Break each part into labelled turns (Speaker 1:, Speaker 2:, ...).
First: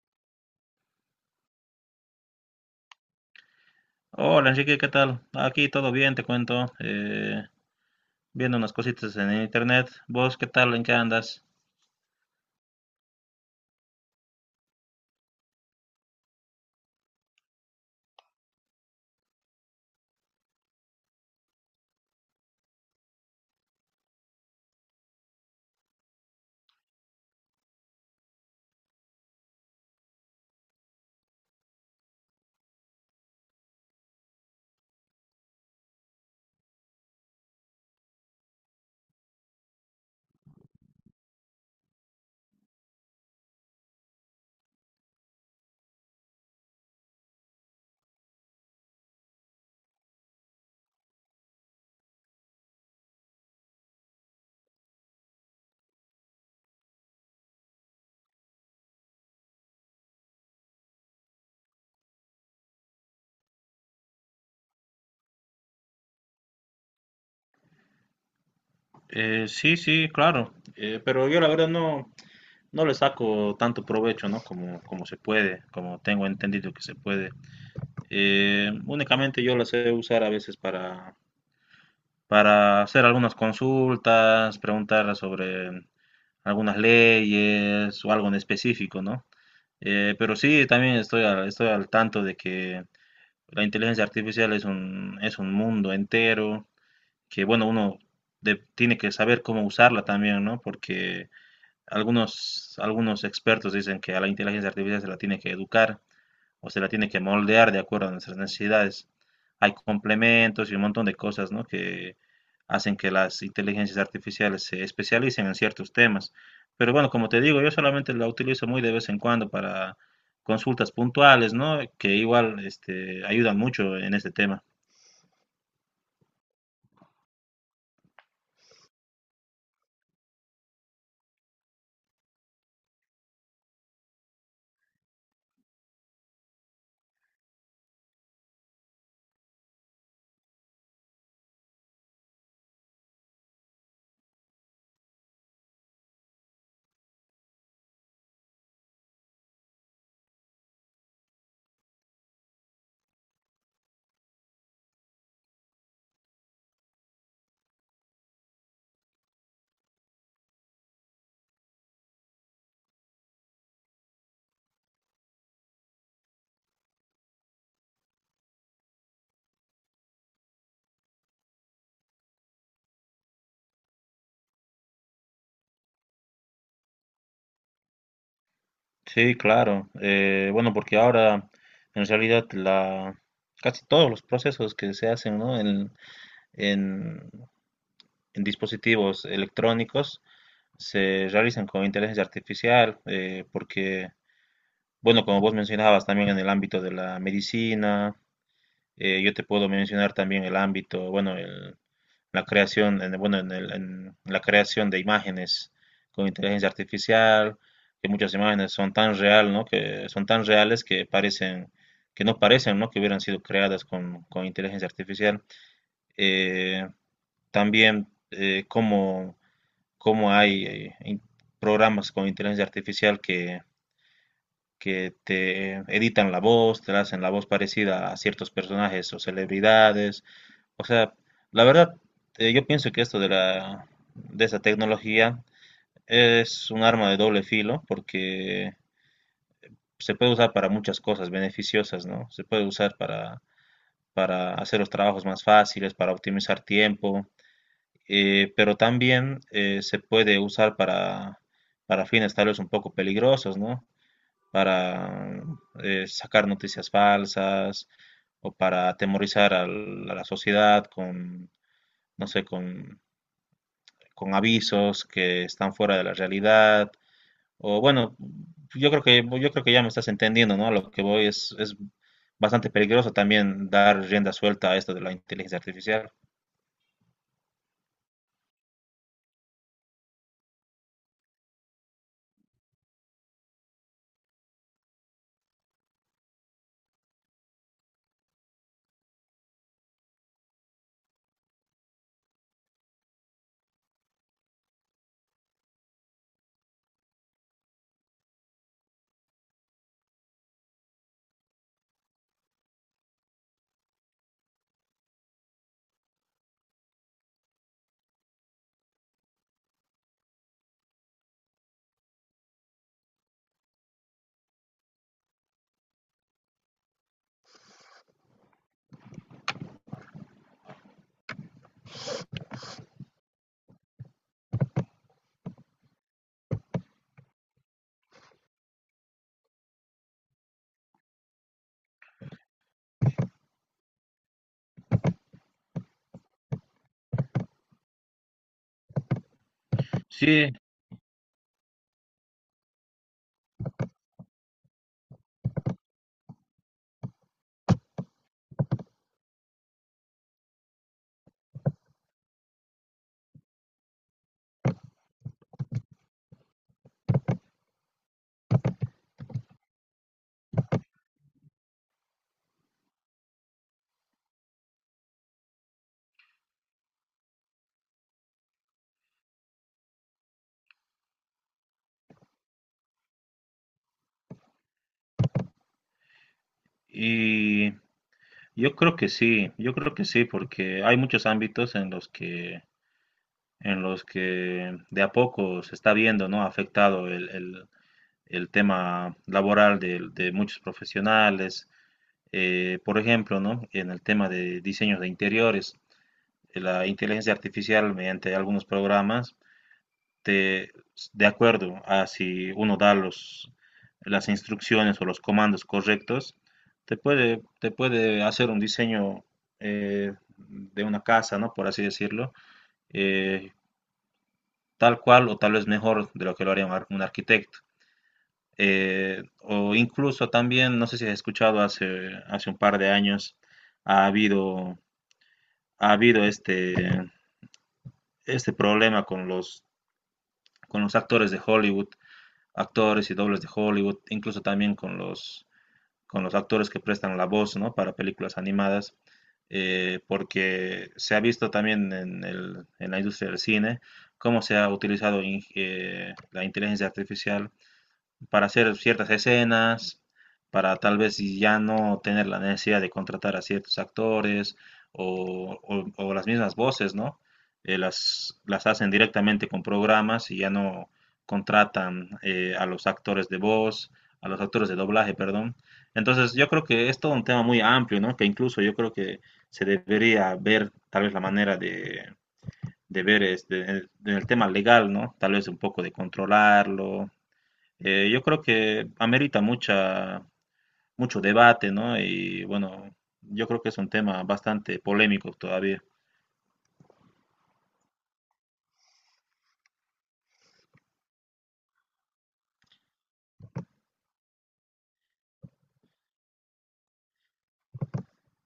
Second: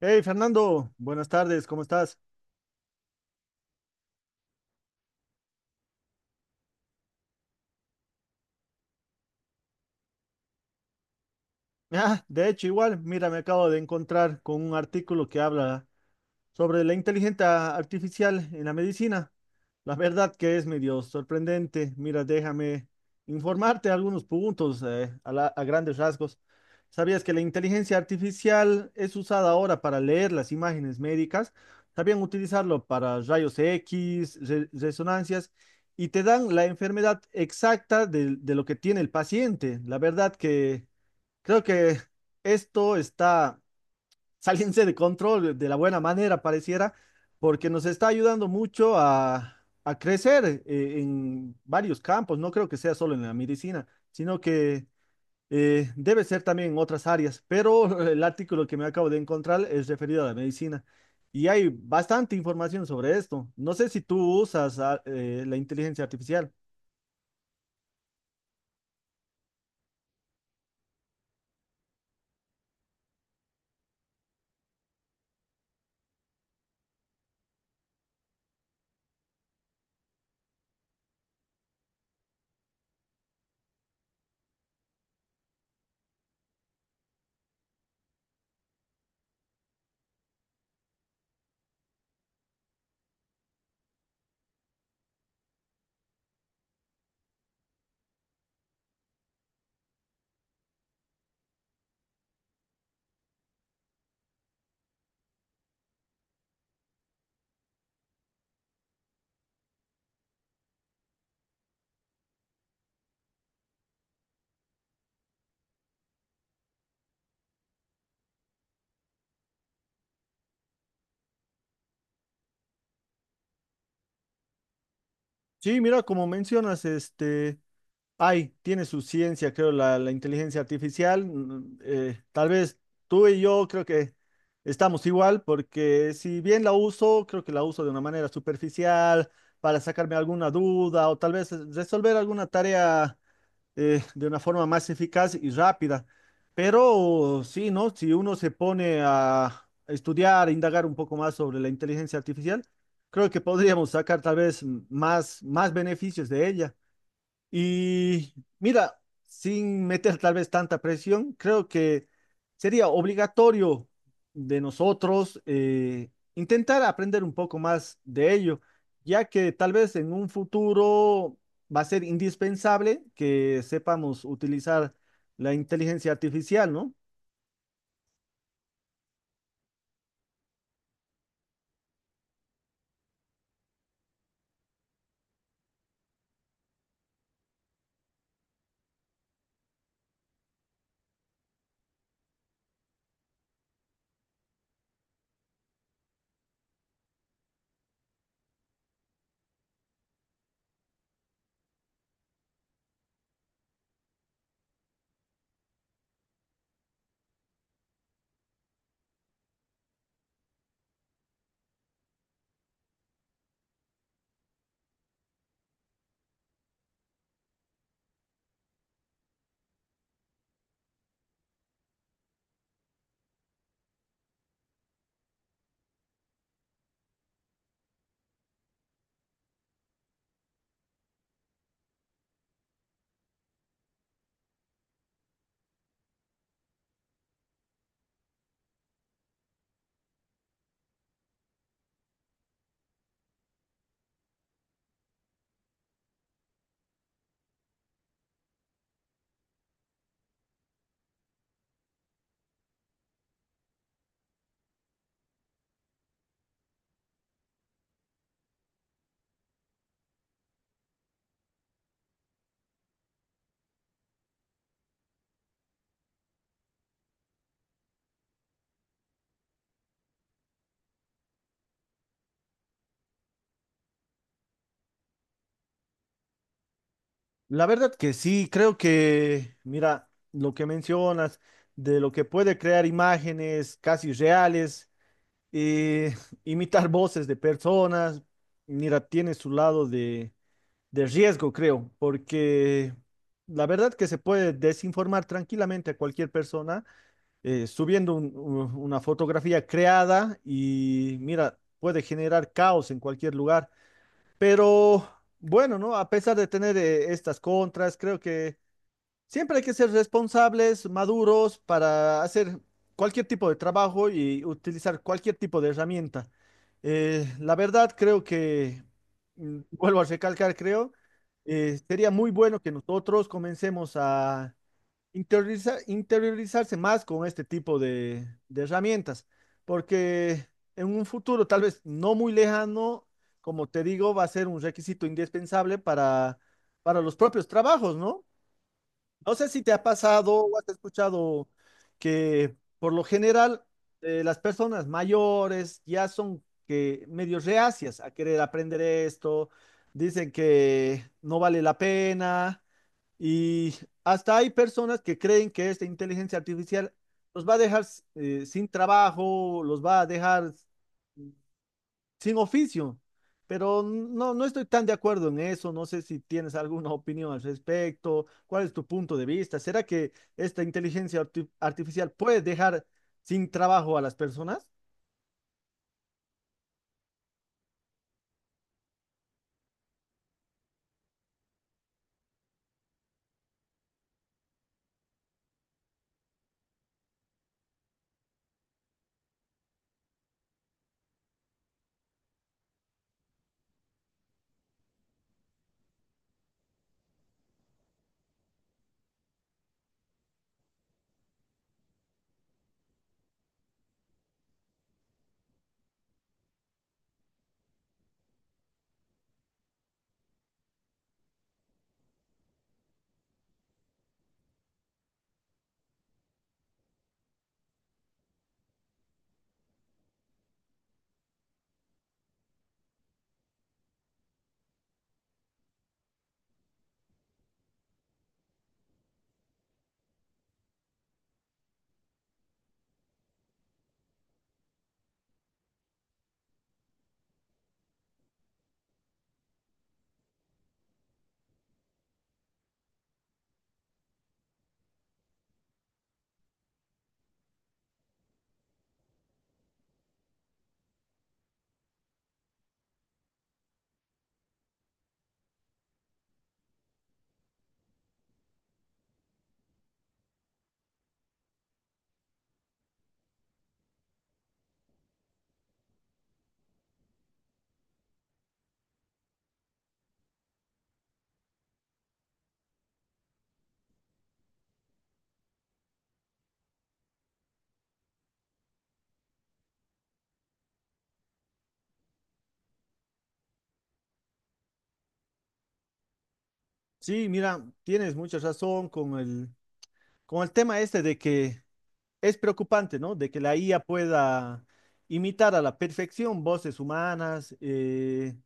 Speaker 1: Hey Fernando, buenas tardes, ¿cómo estás?
Speaker 2: Hola Enrique, ¿qué tal? Aquí todo bien, te cuento. Viendo unas cositas en internet. ¿Vos qué tal? ¿En qué andas?
Speaker 1: Ah, de hecho, igual, mira, me acabo de encontrar con un artículo que habla sobre la inteligencia artificial en la medicina. La verdad que es medio sorprendente. Mira, déjame informarte algunos puntos, a grandes rasgos. ¿Sabías que la inteligencia artificial es usada ahora para leer las imágenes médicas? También utilizarlo para rayos X, resonancias, y te dan la enfermedad exacta de lo que tiene el paciente. La verdad que creo que esto está saliéndose de control de la buena manera, pareciera, porque nos está ayudando mucho a crecer en varios campos. No creo que sea solo en la medicina, sino que debe ser también en otras áreas. Pero el artículo que me acabo de encontrar es referido a la medicina. Y hay bastante información sobre esto. No sé si tú usas la inteligencia artificial.
Speaker 2: Sí, sí, claro. Pero yo la verdad no le saco tanto provecho, ¿no? Como se puede, como tengo entendido que se puede. Únicamente yo la sé usar a veces para hacer algunas consultas, preguntar sobre algunas leyes o algo en específico, ¿no? Pero sí, también estoy al tanto de que la inteligencia artificial es un mundo entero que, bueno, tiene que saber cómo usarla también, ¿no? Porque algunos expertos dicen que a la inteligencia artificial se la tiene que educar, usted la tiene que moldear de acuerdo a nuestras necesidades. Hay complementos y un montón de cosas, ¿no?, que hacen que las inteligencias artificiales se especialicen en ciertos temas. Pero bueno, como te digo, yo solamente la utilizo muy de vez en cuando para consultas puntuales, ¿no? Que igual este, ayudan mucho en este tema.
Speaker 1: Sí, mira, como mencionas, este... Ay, tiene su ciencia, creo, la inteligencia artificial. Tal vez tú y yo creo que estamos igual, porque si bien la uso, creo que la uso de una manera superficial para sacarme alguna duda o tal vez resolver alguna tarea de una forma más eficaz y rápida. Pero sí, ¿no? Si uno se pone a estudiar, a indagar un poco más sobre la inteligencia artificial, creo que podríamos sacar tal vez, más beneficios de ella. Y mira, sin meter tal vez tanta presión, creo que sería obligatorio de nosotros intentar aprender un poco más de ello, ya que tal vez en un futuro va a ser indispensable que sepamos utilizar la inteligencia artificial, ¿no?
Speaker 2: Sí, claro. Bueno, porque ahora en realidad casi todos los procesos que se hacen, ¿no?, en- en dispositivos electrónicos se realizan con inteligencia artificial, porque, bueno, como vos mencionabas también en el ámbito de la medicina, yo te puedo mencionar también el ámbito, bueno, la creación, en, bueno, en la creación de imágenes con inteligencia artificial, que muchas imágenes son tan real, ¿no? Que son tan reales que parecen, que no parecen, ¿no?, que hubieran sido creadas con inteligencia artificial. Eh, también, cómo Cómo hay in- Programas con inteligencia artificial que te editan la voz, te hacen la voz parecida a ciertos personajes o celebridades. O sea, la verdad, yo pienso que esto de de esa tecnología es un arma de doble filo porque se puede usar para muchas cosas beneficiosas, ¿no? Se puede usar para hacer los trabajos más fáciles, para optimizar tiempo, pero también se puede usar para fines tal vez un poco peligrosos, ¿no? Para sacar noticias falsas o para atemorizar a la sociedad con, no sé, con avisos que están fuera de la realidad. O bueno, yo creo que ya me estás entendiendo, ¿no? A lo que voy es bastante peligroso también dar rienda suelta a esto de la inteligencia artificial.
Speaker 1: La verdad que sí, creo que, mira, lo que mencionas de lo que puede crear imágenes casi reales, eh, imitar voces de personas, mira, tiene su lado de riesgo, creo, porque la verdad que se puede desinformar tranquilamente a cualquier persona, subiendo una fotografía creada, y mira, puede generar caos en cualquier lugar, pero bueno, ¿no? A pesar de tener estas contras, creo que siempre hay que ser responsables, maduros para hacer cualquier tipo de trabajo y utilizar cualquier tipo de herramienta. La verdad, creo que, mm, vuelvo a recalcar, creo, sería muy bueno que nosotros comencemos a interiorizarse más con este tipo de herramientas, porque en un futuro tal vez no muy lejano, como te digo, va a ser un requisito indispensable para los propios trabajos, ¿no? No sé si te ha pasado o has escuchado que por lo general, las personas mayores ya son que medio reacias a querer aprender esto, dicen que no vale la pena, y hasta hay personas que creen que esta inteligencia artificial los va a dejar sin trabajo, los va a dejar sin oficio. Pero no, no estoy tan de acuerdo en eso. No sé si tienes alguna opinión al respecto. ¿Cuál es tu punto de vista? ¿Será que esta inteligencia artificial puede dejar sin trabajo a las personas?
Speaker 2: Y yo creo que sí, yo creo que sí, porque hay muchos ámbitos en los que de a poco se está viendo, ¿no?, afectado el tema laboral de muchos profesionales. Por ejemplo, ¿no?, en el tema de diseños de interiores, la inteligencia artificial mediante algunos programas de, de acuerdo a si uno da las instrucciones o los comandos correctos, te puede hacer un diseño, de una casa, ¿no? Por así decirlo, eh, tal cual o tal vez mejor de lo que lo haría un arquitecto. O incluso también, no sé si has escuchado hace un par de años, ha habido, ha habido este problema con con los actores de Hollywood, actores y dobles de Hollywood, incluso también con con los actores que prestan la voz, ¿no? Para películas animadas, porque se ha visto también en, en la industria del cine cómo se ha utilizado la inteligencia artificial para hacer ciertas escenas, para tal vez si ya no tener la necesidad de contratar a ciertos actores o las mismas voces, ¿no? Las hacen directamente con programas y ya no contratan a los actores de voz, a los actores de doblaje, perdón. Entonces yo creo que es todo un tema muy amplio, ¿no?, que incluso yo creo que se debería ver tal vez la manera de ver este, en el tema legal, ¿no? Tal vez un poco de controlarlo. Yo creo que amerita mucho debate, ¿no? Y bueno, yo creo que es un tema bastante polémico todavía.
Speaker 1: Sí, mira, tienes mucha razón con con el tema este de que es preocupante, ¿no? De que la IA pueda imitar a la perfección voces humanas. Eh,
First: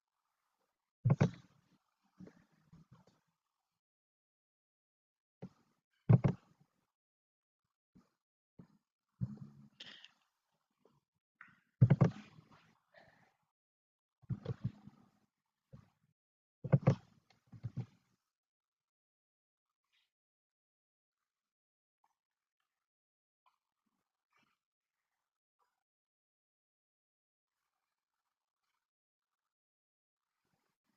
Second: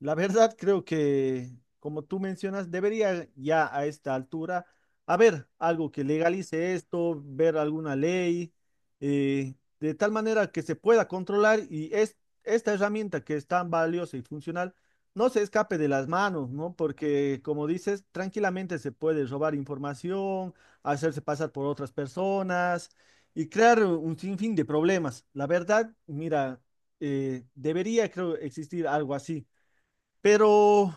Speaker 1: la verdad, creo que, como tú mencionas, debería ya a esta altura haber algo que legalice esto, ver alguna ley, eh, de tal manera que se pueda controlar y esta herramienta que es tan valiosa y funcional no se escape de las manos, ¿no? Porque, como dices, tranquilamente se puede robar información, hacerse pasar por otras personas y crear un sinfín de problemas. La verdad, mira, debería, creo, existir algo así. Pero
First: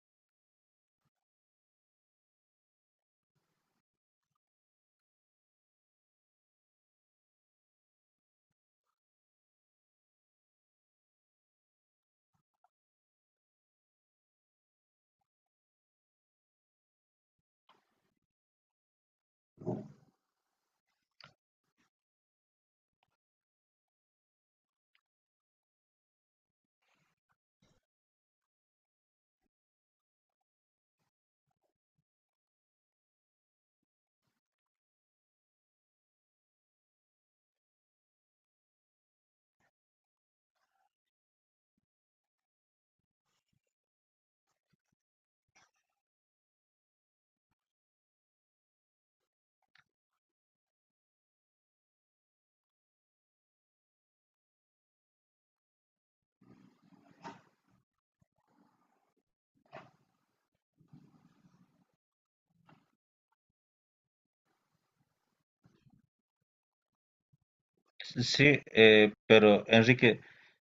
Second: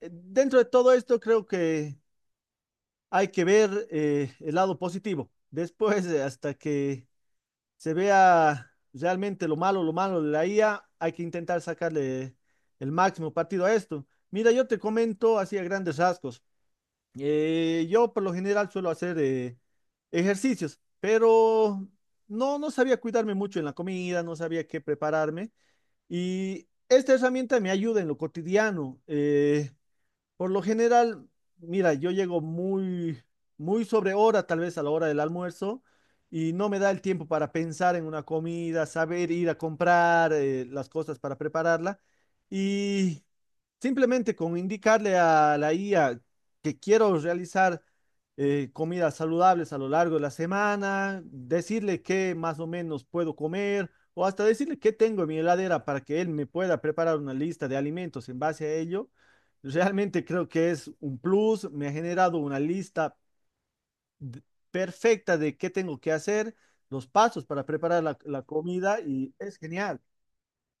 Speaker 1: dentro de todo esto creo que hay que ver, el lado positivo. Después, hasta que se vea realmente lo malo de la IA, hay que intentar sacarle el máximo partido a esto. Mira, yo te comento así a grandes rasgos. Yo por lo general suelo hacer ejercicios, pero no, no sabía cuidarme mucho en la comida, no sabía qué prepararme. Y esta herramienta me ayuda en lo cotidiano. Eh, por lo general, mira, yo llego muy sobre hora, tal vez a la hora del almuerzo, y no me da el tiempo para pensar en una comida, saber ir a comprar las cosas para prepararla. Y simplemente con indicarle a la IA que quiero realizar comidas saludables a lo largo de la semana, decirle qué más o menos puedo comer, o hasta decirle qué tengo en mi heladera para que él me pueda preparar una lista de alimentos en base a ello. Realmente creo que es un plus, me ha generado una lista d- perfecta de qué tengo que hacer, los pasos para preparar la
Speaker 2: Sí,
Speaker 1: comida, y es
Speaker 2: pero
Speaker 1: genial.
Speaker 2: Enrique,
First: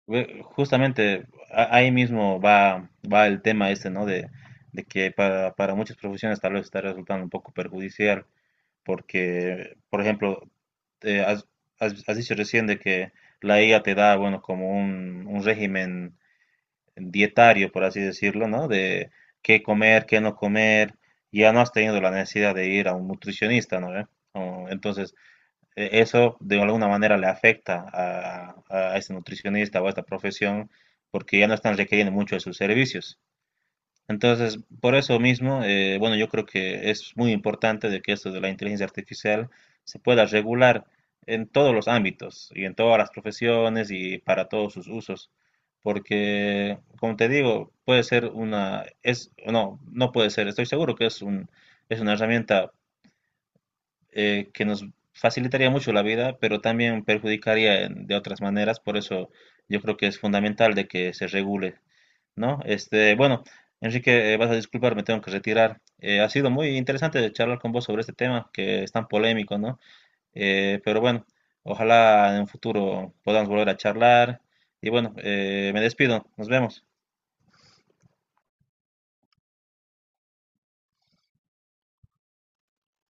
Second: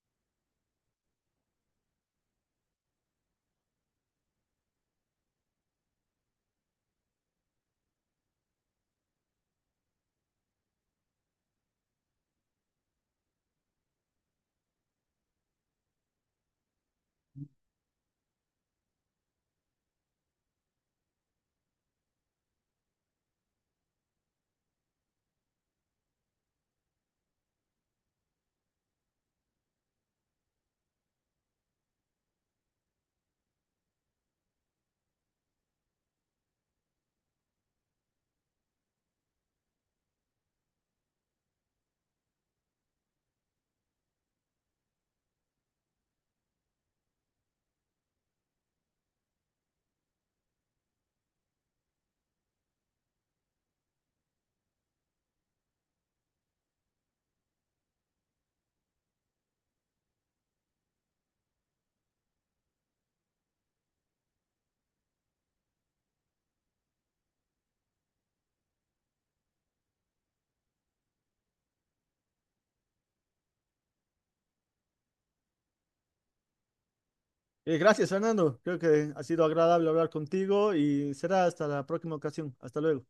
Speaker 2: justamente ahí mismo va el tema este, ¿no? De que para muchas profesiones tal vez está resultando un poco perjudicial, porque, por ejemplo, eh, has, has dicho recién de que la IA te da, bueno, como un régimen dietario, por así decirlo, ¿no? De qué comer, qué no comer, ya no has tenido la necesidad de ir a un nutricionista, ¿no? ¿Ve? O, entonces, eso de alguna manera le afecta a este nutricionista o a esta profesión porque ya no están requiriendo mucho de sus servicios. Entonces, por eso mismo, bueno, yo creo que es muy importante de que esto de la inteligencia artificial se pueda regular en todos los ámbitos y en todas las profesiones y para todos sus usos, porque, como te digo, puede ser una, es, no, no puede ser, estoy seguro que es una herramienta que nos facilitaría mucho la vida, pero también perjudicaría de otras maneras, por eso yo creo que es fundamental de que se regule. ¿No? Este, bueno, Enrique, vas a disculpar, me tengo que retirar. Ha sido muy interesante charlar con vos sobre este tema que es tan polémico, ¿no? Pero bueno, ojalá en un futuro podamos volver a charlar. Y bueno, me despido, nos vemos.
Speaker 1: Gracias, Fernando. Creo que ha sido agradable hablar contigo y será hasta la próxima ocasión. Hasta luego.